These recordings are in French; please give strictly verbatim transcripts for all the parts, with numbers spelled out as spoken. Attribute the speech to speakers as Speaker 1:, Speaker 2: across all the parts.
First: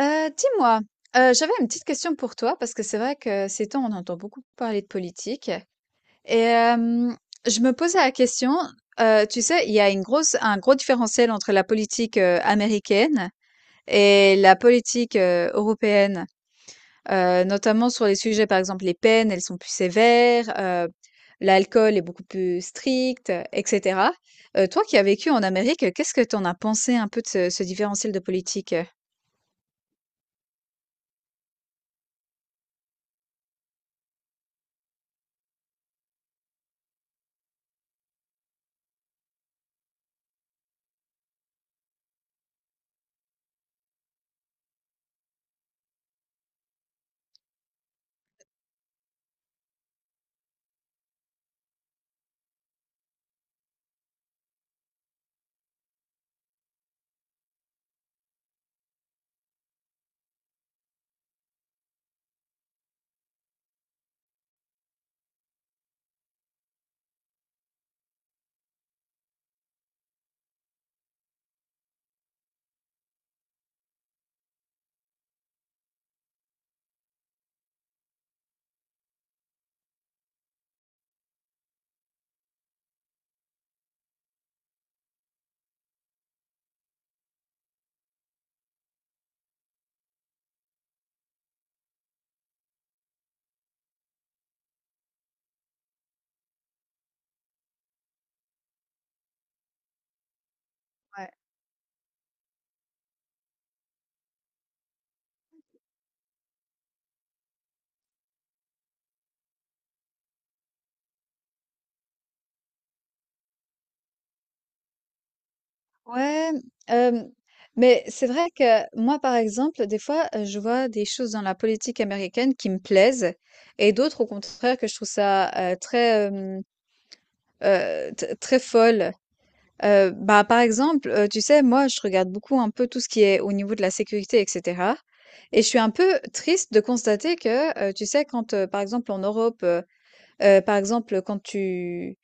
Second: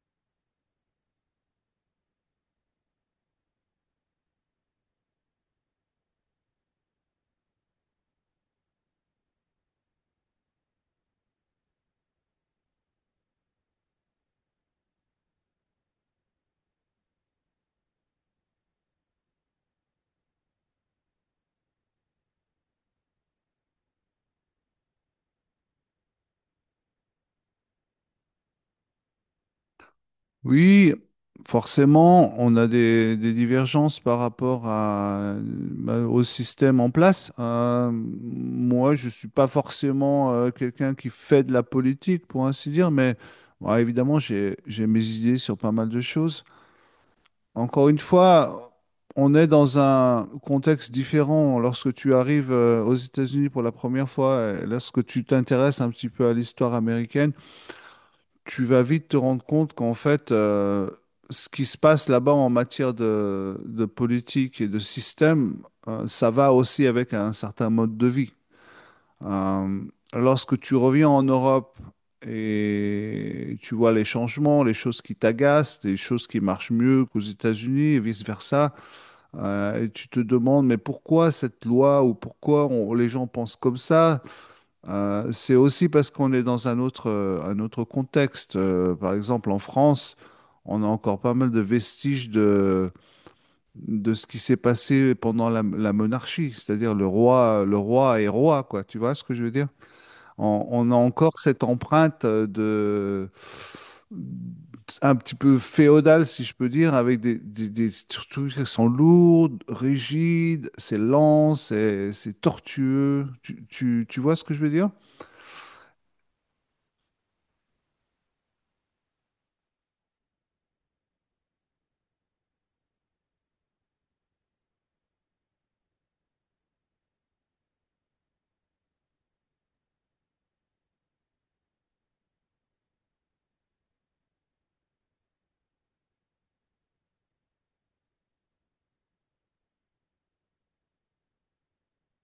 Speaker 1: Heu, dis-moi, heu, j'avais une petite question pour toi parce que c'est vrai que ces temps, on entend beaucoup parler de politique et hem, je me posais la question. Heu, tu sais, il y a une grosse un gros différentiel entre la politique, heu, américaine et la politique, heu, européenne, heu, notamment sur les sujets, par exemple, les peines, elles sont plus sévères, heu, l'alcool est beaucoup plus strict, euh, et cetera. Heu, toi qui as vécu en Amérique, qu'est-ce que tu en as pensé un peu de ce ce différentiel de politique?
Speaker 2: Oui, forcément, on a des, des divergences par rapport à, bah, au système en place. Euh, moi, je ne suis pas forcément euh, quelqu'un qui fait de la politique, pour ainsi dire, mais bon, évidemment, j'ai, j'ai mes idées sur pas mal de choses. Encore une fois, on est dans un contexte différent lorsque tu arrives euh, aux États-Unis pour la première fois, et lorsque tu t'intéresses un petit peu à l'histoire américaine. Tu vas vite te rendre compte qu'en fait, euh, ce qui se passe là-bas en matière de, de politique et de système, euh, ça va aussi avec un certain mode de vie. Euh, Lorsque tu reviens en Europe et tu vois les changements, les choses qui t'agacent, les choses qui marchent mieux qu'aux États-Unis et vice-versa, euh, et tu te demandes, mais pourquoi cette loi ou pourquoi on- les gens pensent comme ça? Euh, c'est aussi parce qu'on est dans un autre, euh, un autre contexte. Euh, par exemple, en France, on a encore pas mal de vestiges de, de ce qui s'est passé pendant la, la monarchie, c'est-à-dire le roi, le roi est roi, quoi. Tu vois ce que je veux dire? On, on a
Speaker 1: Ouais.
Speaker 2: encore cette empreinte euh, de un petit peu féodale, si je peux dire, avec des, des, des structures qui sont lourdes, rigides, c'est lent, c'est c'est tortueux. Tu, tu, tu vois ce que je veux dire?
Speaker 1: Ouais, hem, mais c'est vrai que moi, par exemple, des fois, heu, je vois des choses dans la politique américaine qui me plaisent, et d'autres, au contraire, que je trouve ça, heu, très, hem, heu, t très folle. Heu, bah, par exemple, heu, tu sais, moi, je regarde beaucoup un peu tout ce qui est au niveau de la sécurité, et cetera, et je suis un peu triste de constater que, heu, tu sais, quand, heu, par exemple, en Europe... heu Heu, Par exemple, quand tu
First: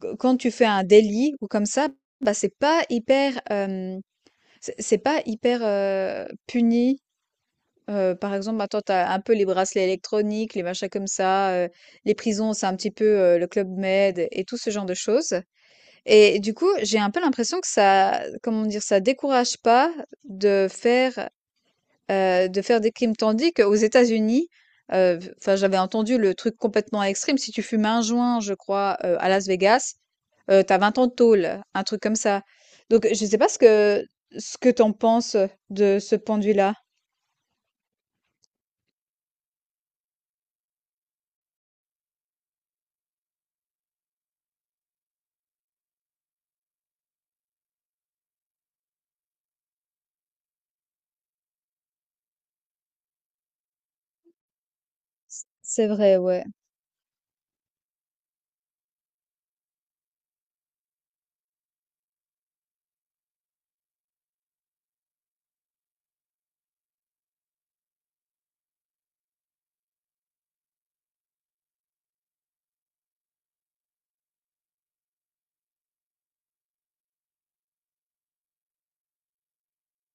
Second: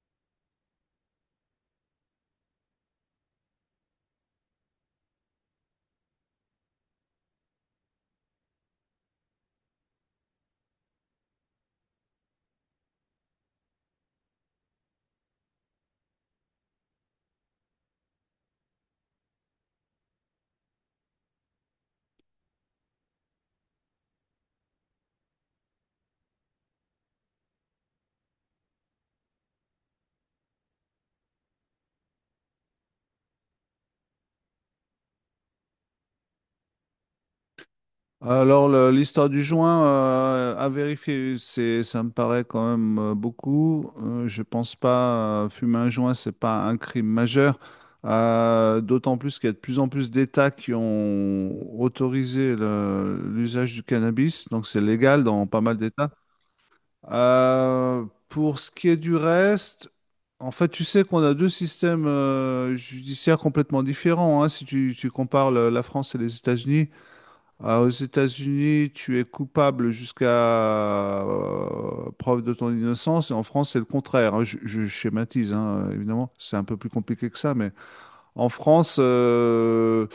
Speaker 1: q quand tu fais un délit ou comme ça, bah, c'est pas hyper, hem, c'est c'est pas hyper, heu, puni. Heu, par exemple, maintenant, tu as un peu les bracelets électroniques, les machins comme ça, heu, les prisons, c'est un petit peu, heu, le Club Med et tout ce genre de choses, et du coup, j'ai un peu l'impression que ça, comment dire? Ça décourage pas de faire... Heu, de faire des crimes, tandis qu'aux États-Unis, heu, enfin, j'avais entendu le truc complètement extrême, si tu fumes un joint, je crois, heu, à Las Vegas, heu, tu as 20 ans de tôle, un truc comme ça. Donc je sais pas ce que ce que t'en penses, de ce point de vue-là?
Speaker 2: Alors, le- l'histoire du joint, euh, à vérifier, c'est, ça me paraît quand même euh, beaucoup. Euh, je pense pas, euh, fumer un joint, c'est pas un crime majeur. Euh, d'autant plus qu'il y a de plus en plus d'États qui ont autorisé le- l'usage du cannabis, donc c'est légal dans pas mal
Speaker 1: C'est
Speaker 2: d'États.
Speaker 1: vrai, ouais.
Speaker 2: Euh, pour ce qui est du reste, en fait, tu sais qu'on a deux systèmes euh, judiciaires complètement différents, hein, si tu, tu compares le- la France et les États-Unis. Ah, aux États-Unis, tu es coupable jusqu'à euh, preuve de ton innocence, et en France, c'est le contraire, hein. Je, je schématise, hein, évidemment, c'est un peu plus compliqué que ça, mais en France, euh,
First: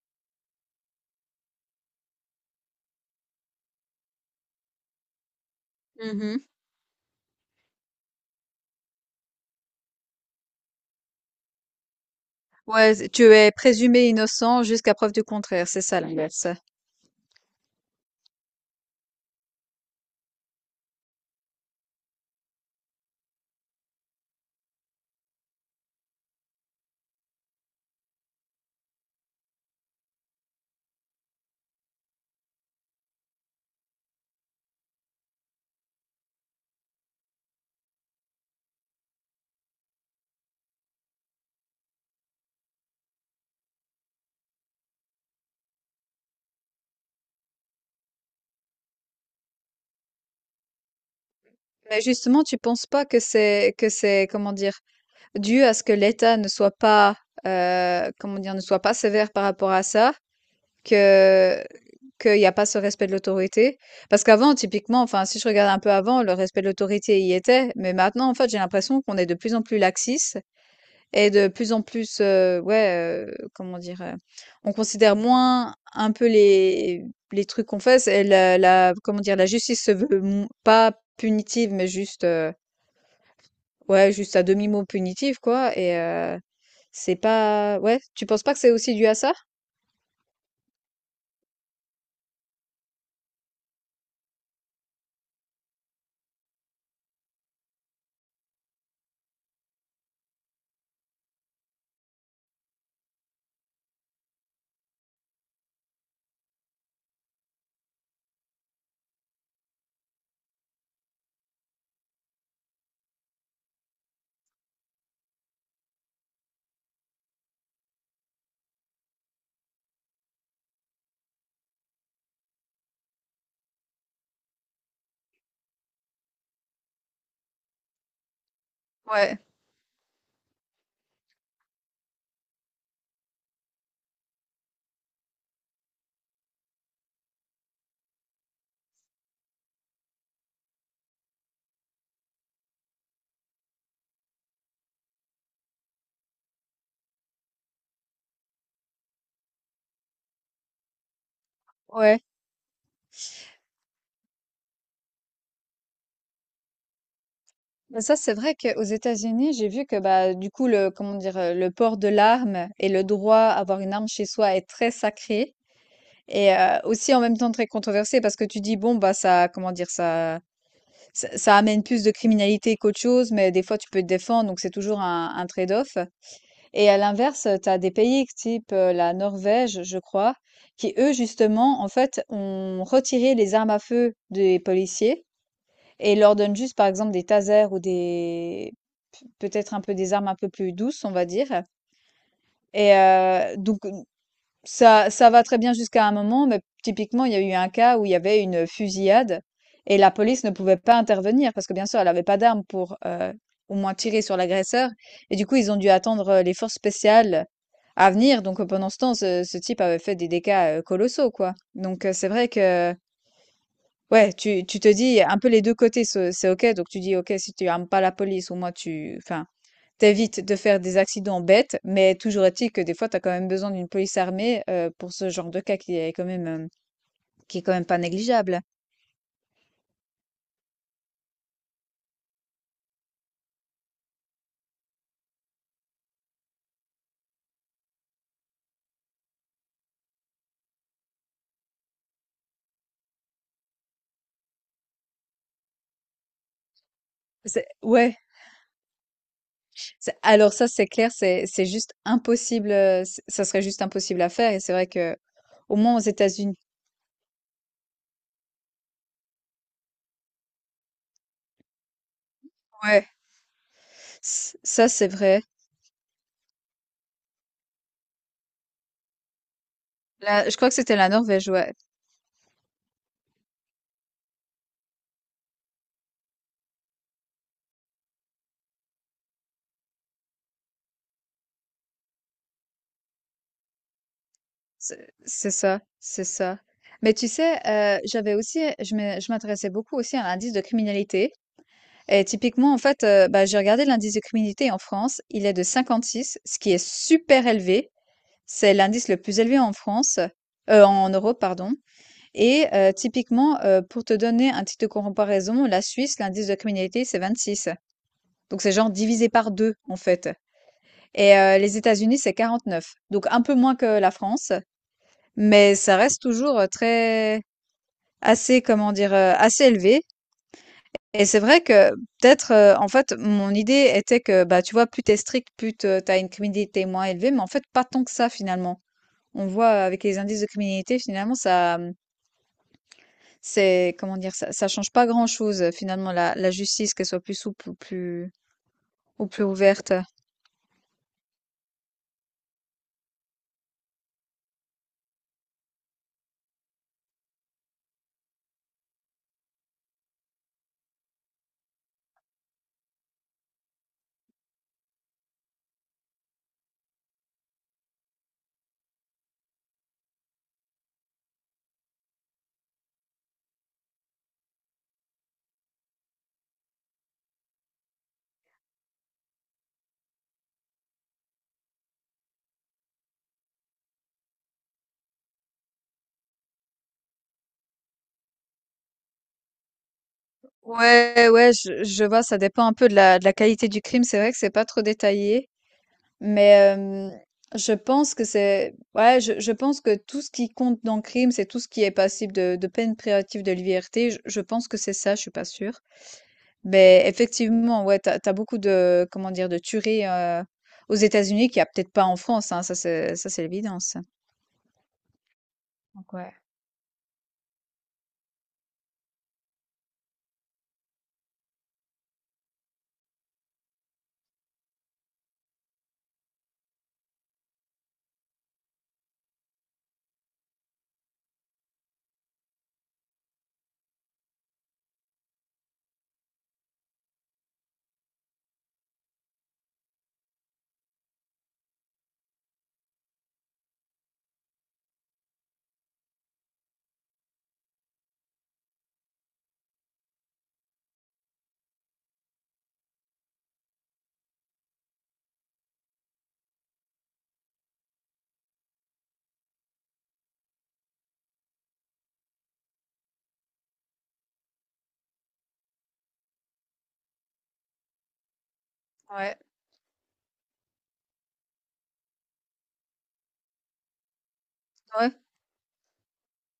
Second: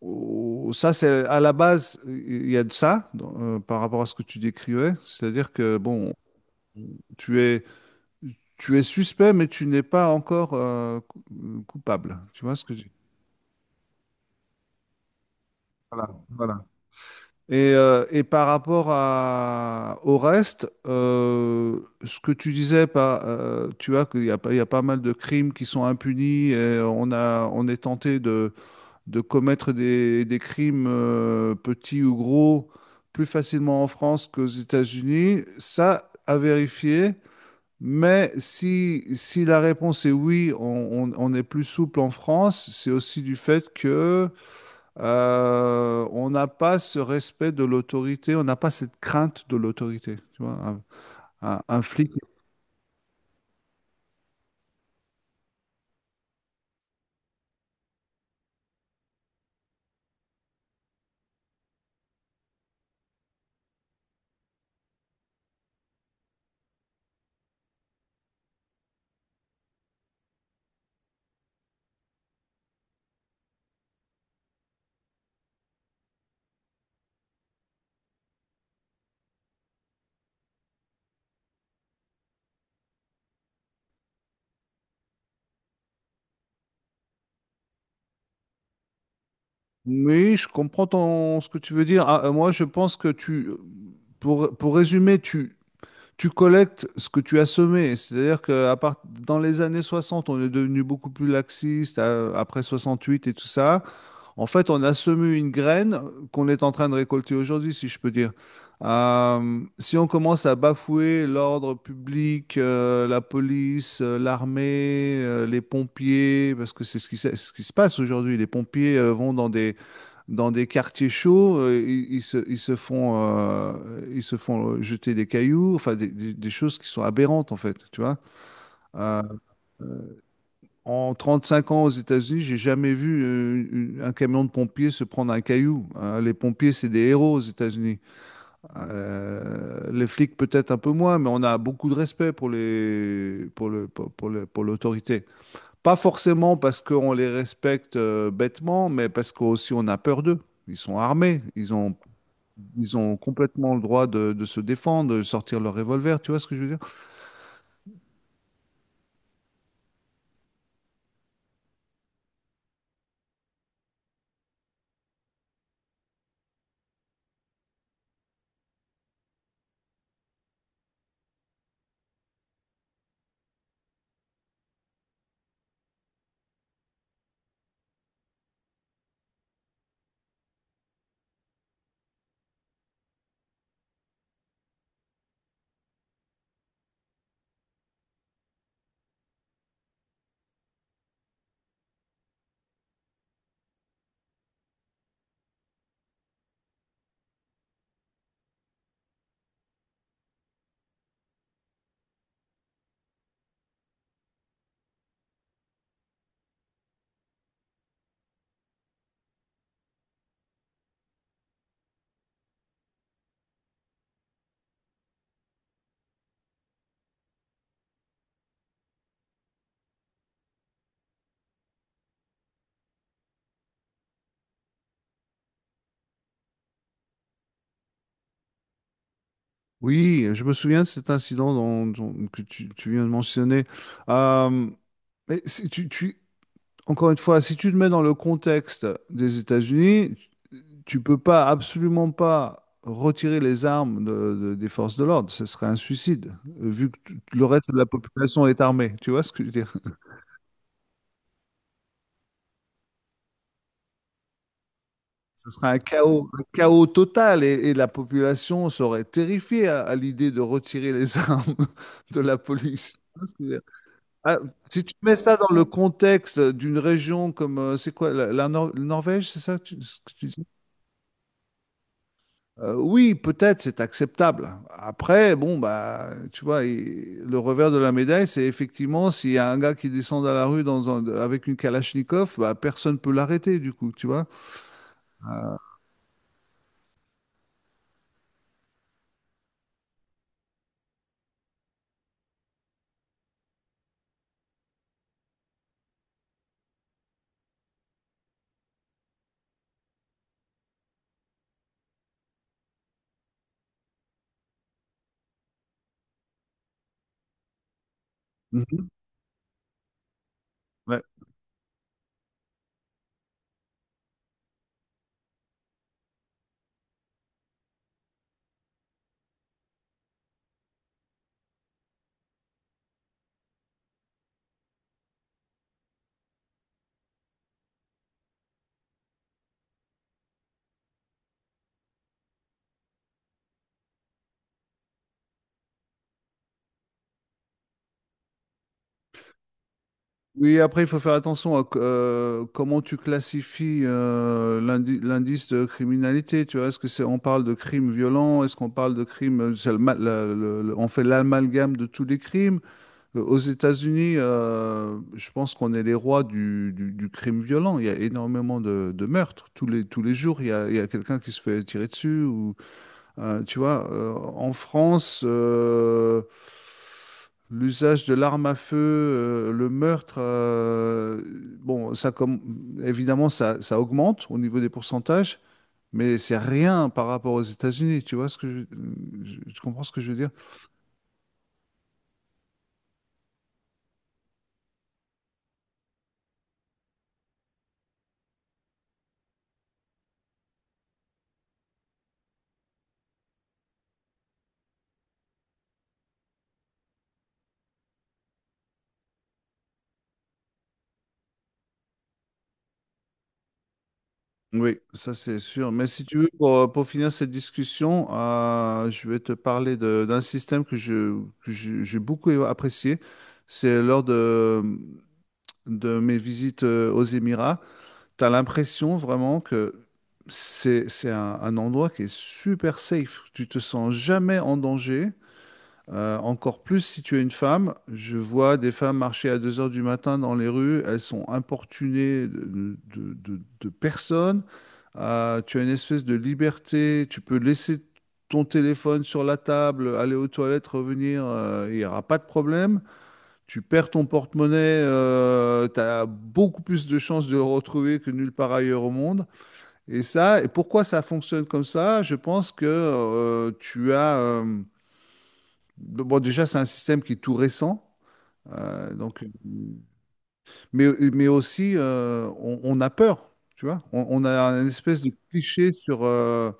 Speaker 2: oh, ça, c'est à la base, il y a de ça dans- euh, par rapport à ce que tu décrivais, c'est-à-dire que, bon,
Speaker 1: Mmh.
Speaker 2: tu es, tu es suspect, mais tu n'es pas encore euh, cou- coupable. Tu vois ce que je.
Speaker 1: Ouais, tu es présumé innocent jusqu'à preuve du contraire, c'est ça l'inverse.
Speaker 2: Et, euh, et par rapport à, au reste, euh, ce que tu disais, pas, euh, tu vois qu'il y a, pas- il y a pas mal de crimes qui sont impunis et on a, on est tenté de, de commettre des, des crimes euh, petits ou gros plus facilement en France qu'aux États-Unis. Ça, à vérifier. Mais si, si la réponse est oui, on, on- on est plus souple en France, c'est aussi du fait que euh, on n'a pas ce respect de l'autorité, on n'a pas cette crainte de l'autorité, tu vois, un, un- un
Speaker 1: Mais
Speaker 2: flic.
Speaker 1: justement, tu penses pas que c'est que c'est, comment dire, dû à ce que l'État ne soit pas, euh, comment dire, ne soit pas sévère par rapport à ça, que qu'il n'y a pas ce respect de l'autorité, parce qu'avant, typiquement, enfin, si je regarde un peu avant, le respect de l'autorité y était, mais maintenant, en fait, j'ai l'impression qu'on est de plus en plus laxiste. Et de plus en plus, heu, ouais, heu, comment dire? Heu, on considère moins un peu les les trucs qu'on fait. C'est la la, comment dire? La justice se veut m pas punitive, mais juste, heu, ouais, juste à demi-mot punitive, quoi. Et heu, c'est pas ouais, tu penses pas que c'est aussi dû à ça?
Speaker 2: Oui, je comprends ton, ce que tu veux dire. Ah, euh, moi, je pense que tu, pour, pour résumer, tu, tu collectes ce que tu as semé. C'est-à-dire que à part, dans les années soixante, on est devenu beaucoup plus laxiste, euh, après huit et tout ça. En fait, on a semé une graine qu'on est en train de récolter aujourd'hui, si je peux dire. Euh, si on commence à bafouer l'ordre public, euh, la police, euh, l'armée, euh, les pompiers, parce que c'est ce qui, se ce qui se passe aujourd'hui, les pompiers euh, vont dans des, dans des quartiers chauds, euh, ils, ils se, ils se font, euh, ils se font jeter des cailloux, enfin des, des- des choses qui sont aberrantes en fait, tu vois. Euh,
Speaker 1: Ouais.
Speaker 2: en trente-cinq ans aux États-Unis, j'ai jamais vu euh, une- un camion de pompiers se prendre un caillou, hein. Les pompiers, c'est des héros aux États-Unis. Euh, les flics, peut-être un peu moins, mais on a beaucoup de respect pour les, pour le, pour, pour le- pour l'autorité. Pas forcément parce qu'on les respecte euh, bêtement, mais parce qu'aussi on a peur d'eux. Ils sont armés, ils ont,
Speaker 1: Ouais. Ouais.
Speaker 2: Ils ont complètement le droit de, de se défendre, de sortir leur revolver. Tu vois ce que je veux dire?
Speaker 1: Bah, ça, c'est vrai qu'aux États-Unis, j'ai vu que, bah du coup le comment dire, heu, le port de l'arme et le droit à avoir une arme chez soi est très sacré, et heu, aussi en même temps très controversé parce que tu dis: «Bon, bah, ça, comment dire? Ça ça ça amène plus de criminalité qu'autre chose, mais des fois tu peux te défendre, donc c'est toujours un un trade-off», et à l'inverse, tu as des pays type, heu, la Norvège, je crois, qui eux justement, en fait, ont retiré les armes à feu des policiers, et leur donne juste, par exemple, des tasers, ou des peut-être un peu des armes un peu plus douces, on va dire. Et heu, donc ça ça va très bien jusqu'à un moment, mais typiquement, il y a eu un cas où il y avait une fusillade, et la police ne pouvait pas intervenir parce que, bien sûr, elle avait pas d'armes pour, heu, au moins tirer sur l'agresseur, et du coup, ils ont dû attendre, heu, les forces spéciales à venir. Donc euh, pendant ce temps, ce ce type avait fait des dégâts, heu, colossaux, quoi. Donc heu, c'est vrai que... Ouais, tu tu te dis un peu les deux côtés, ce c'est OK. Donc tu dis: «OK, si tu armes pas la police, au moins tu enfin, t'évites de faire des accidents bêtes», mais toujours est-il que des fois, tu as quand même besoin d'une police armée, heu, pour ce genre de cas qui est quand même, hem, qui est quand même pas négligeable.
Speaker 2: Oui, je me souviens de cet incident dont- dont- que tu, tu viens de mentionner. Euh, Mais si tu, tu- encore une fois, si tu te mets dans le contexte des États-Unis, tu peux pas, absolument pas retirer les armes de- de- des forces de l'ordre. Ce serait un suicide, euh, vu que tout- le
Speaker 1: C'est
Speaker 2: reste de la
Speaker 1: ouais,
Speaker 2: population est armée. Tu vois ce que je veux dire?
Speaker 1: c'est Alors ça, c'est clair, c'est c'est juste impossible. Heu, ç Ça serait juste impossible à faire, et c'est vrai que...
Speaker 2: Ce serait
Speaker 1: Au
Speaker 2: un
Speaker 1: moins aux
Speaker 2: chaos, un
Speaker 1: États-Unis.
Speaker 2: chaos total et, et la population serait terrifiée à, à l'idée de retirer les armes de la police. Tu
Speaker 1: Ouais,
Speaker 2: vois ce que je veux dire.
Speaker 1: ç
Speaker 2: Ah, si
Speaker 1: ça,
Speaker 2: tu
Speaker 1: c'est
Speaker 2: mets ça
Speaker 1: vrai.
Speaker 2: dans le contexte d'une région comme, euh, c'est quoi, la, la Nor- Norvège, c'est ça que tu- ce que tu.
Speaker 1: Là, je crois que c'était la Norvège, ouais.
Speaker 2: Euh, oui, peut-être c'est acceptable. Après, bon, bah, tu vois, il- le revers de la médaille, c'est effectivement s'il y a un gars qui descend dans la rue dans un- avec une Kalachnikov, bah, personne ne peut l'arrêter, du coup, tu vois.
Speaker 1: C'est c'est ça, c'est ça. Mais tu sais, heu, j'avais aussi je me je m'intéressais beaucoup aussi à l'indice de criminalité, et typiquement, en fait, heu, bah, j'ai regardé l'indice de criminalité en France, il est de cinquante-six, ce qui est super élevé. C'est l'indice le plus élevé en France, heu, en Europe, pardon. Et heu, typiquement, heu, pour te donner un titre de comparaison, la Suisse, l'indice de criminalité, c'est vingt-six. Donc c'est
Speaker 2: Mhm.
Speaker 1: genre divisé par deux, en fait.
Speaker 2: Ouais.
Speaker 1: Et heu, les États-Unis, c'est quarante-neuf, donc un peu moins que la France, mais ça reste toujours euh, très assez, comment dire, euh, assez élevé. Et c'est vrai que peut-être euh, en fait, mon idée était que, bah, tu vois, plus t'es strict, plus te- t'as une criminalité moins élevée, mais en fait pas tant que ça, finalement. On voit, euh, avec les indices de criminalité, finalement ça euh, c'est comment dire ça, ça change pas grand-chose, euh, finalement, la, la justice, qu'elle soit plus souple ou plus ou plus ouverte.
Speaker 2: Oui, après, il faut faire attention à c- euh, comment tu classifies euh, l'indi- l'indice de criminalité. Tu vois, est-ce que c'est on parle de crimes violents, est-ce qu'on parle de crimes, c'est le ma- le- le- le- on fait l'amalgame de tous les crimes. Euh, Aux États-Unis, euh, je pense qu'on est les rois du, du- du crime violent. Il y a énormément de, de meurtres. Tous les, tous les jours, il y a, il y a quelqu'un qui se fait tirer dessus. Ou, euh, tu vois, euh, en France, euh, l'usage de l'arme à feu, euh, le meurtre, euh, bon, ça comme, évidemment, ça, ça augmente au niveau des pourcentages, mais c'est rien par rapport aux États-Unis. Tu vois ce que je, je- tu comprends ce que je veux dire?
Speaker 1: Ouais, ouais, je je vois, ça dépend un peu de la de la qualité du crime. C'est vrai que c'est pas trop détaillé, mais hem, je pense que c'est ouais, je je pense que tout ce qui compte dans le crime, c'est tout ce qui est passible de de peine privative de liberté. Je je pense que c'est ça, je suis pas sûre. Mais effectivement, ouais, t'as as beaucoup de, comment dire? De tueries, heu, aux États-Unis qu'il y a peut-être pas en France, hein, ça c'est ça c'est l'évidence.
Speaker 2: Oui, ça c'est sûr. Mais si
Speaker 1: Donc
Speaker 2: tu veux,
Speaker 1: ouais,
Speaker 2: pour, pour finir cette discussion, euh, je vais te parler de- d'un système que je, que je- j'ai beaucoup apprécié. C'est lors de, de mes visites euh, aux Émirats. Tu as l'impression vraiment que c'est, c'est un, un endroit qui est super safe. Tu te sens jamais en danger. Euh, encore plus si tu es une femme, je vois des femmes marcher à deux heures du matin dans les rues, elles sont importunées de, de- de- de personnes. Euh, tu as une espèce de liberté, tu peux laisser ton téléphone sur la table, aller aux toilettes, revenir, euh, il n'y aura pas de problème. Tu perds ton porte-monnaie, tu as beaucoup plus de chances de le retrouver que nulle part ailleurs au monde. Et ça, et pourquoi ça fonctionne comme ça? Je pense que euh, tu as... euh, bon, déjà, c'est un système qui est tout récent. Euh, donc, euh,
Speaker 1: ouais.
Speaker 2: mais, mais aussi, euh, on, on a peur, tu vois. On, on a une espèce
Speaker 1: Ouais,
Speaker 2: de cliché sur, euh,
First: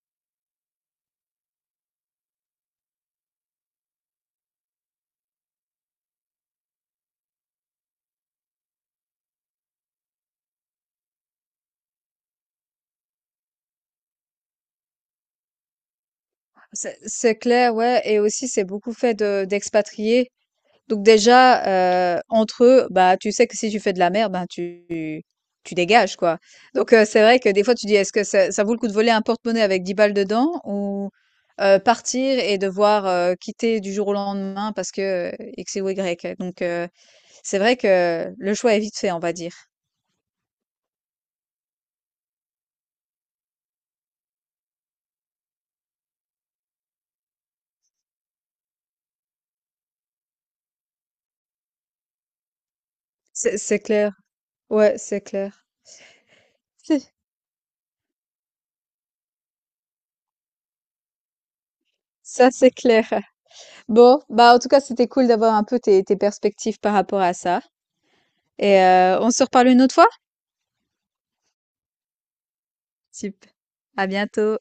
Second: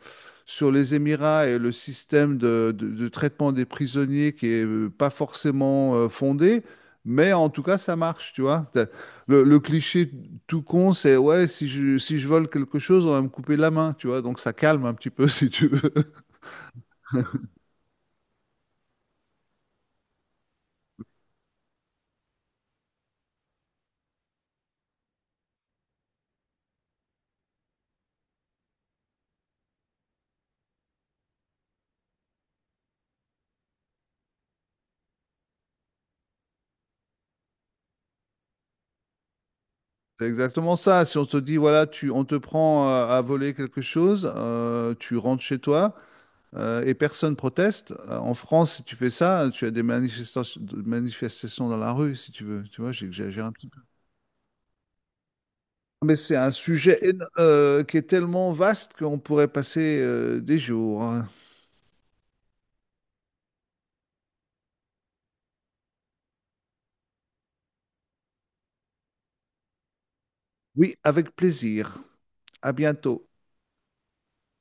Speaker 2: sur les Émirats et le système de, de- de traitement des prisonniers qui est euh, pas forcément euh, fondé. Mais en tout cas, ça marche, tu vois. T'as. Le, le cliché tout con, c'est ouais, si je, si je vole quelque chose, on va me couper la main, tu vois. Donc ça calme un petit peu, si tu veux.
Speaker 1: c'est c'est clair, ouais, et aussi c'est beaucoup fait de d'expatriés. Donc déjà, heu, entre eux, bah, tu sais que si tu fais de la merde, ben, tu tu dégages, quoi. Donc heu, c'est vrai que des fois tu dis: «Est-ce que ça ça vaut le coup de voler un porte-monnaie avec dix balles dedans, ou, heu, partir et devoir, heu, quitter du jour au lendemain parce que, heu, X ou Y?» Donc heu c'est vrai que le choix est vite fait, on va dire.
Speaker 2: C'est exactement ça. Si on te dit, voilà, tu, on te prend euh, à, voler quelque chose, euh, tu rentres chez toi euh, et personne proteste. Euh, En France, si tu fais ça, tu as des manifestations, manifestations dans la rue, si tu veux. Tu vois, j'exagère un
Speaker 1: C'est
Speaker 2: petit peu.
Speaker 1: c'est clair. Ouais, c'est clair.
Speaker 2: Mais c'est un sujet
Speaker 1: Si.
Speaker 2: éno- euh, qui est tellement vaste qu'on pourrait passer euh, des jours, hein.
Speaker 1: Ça, c'est clair. Bon, bah, en tout cas, c'était cool d'avoir un peu tes, tes perspectives par rapport à ça. Et euh, on se reparle une autre fois?
Speaker 2: Oui, avec plaisir. À bientôt.
Speaker 1: Super. À bientôt.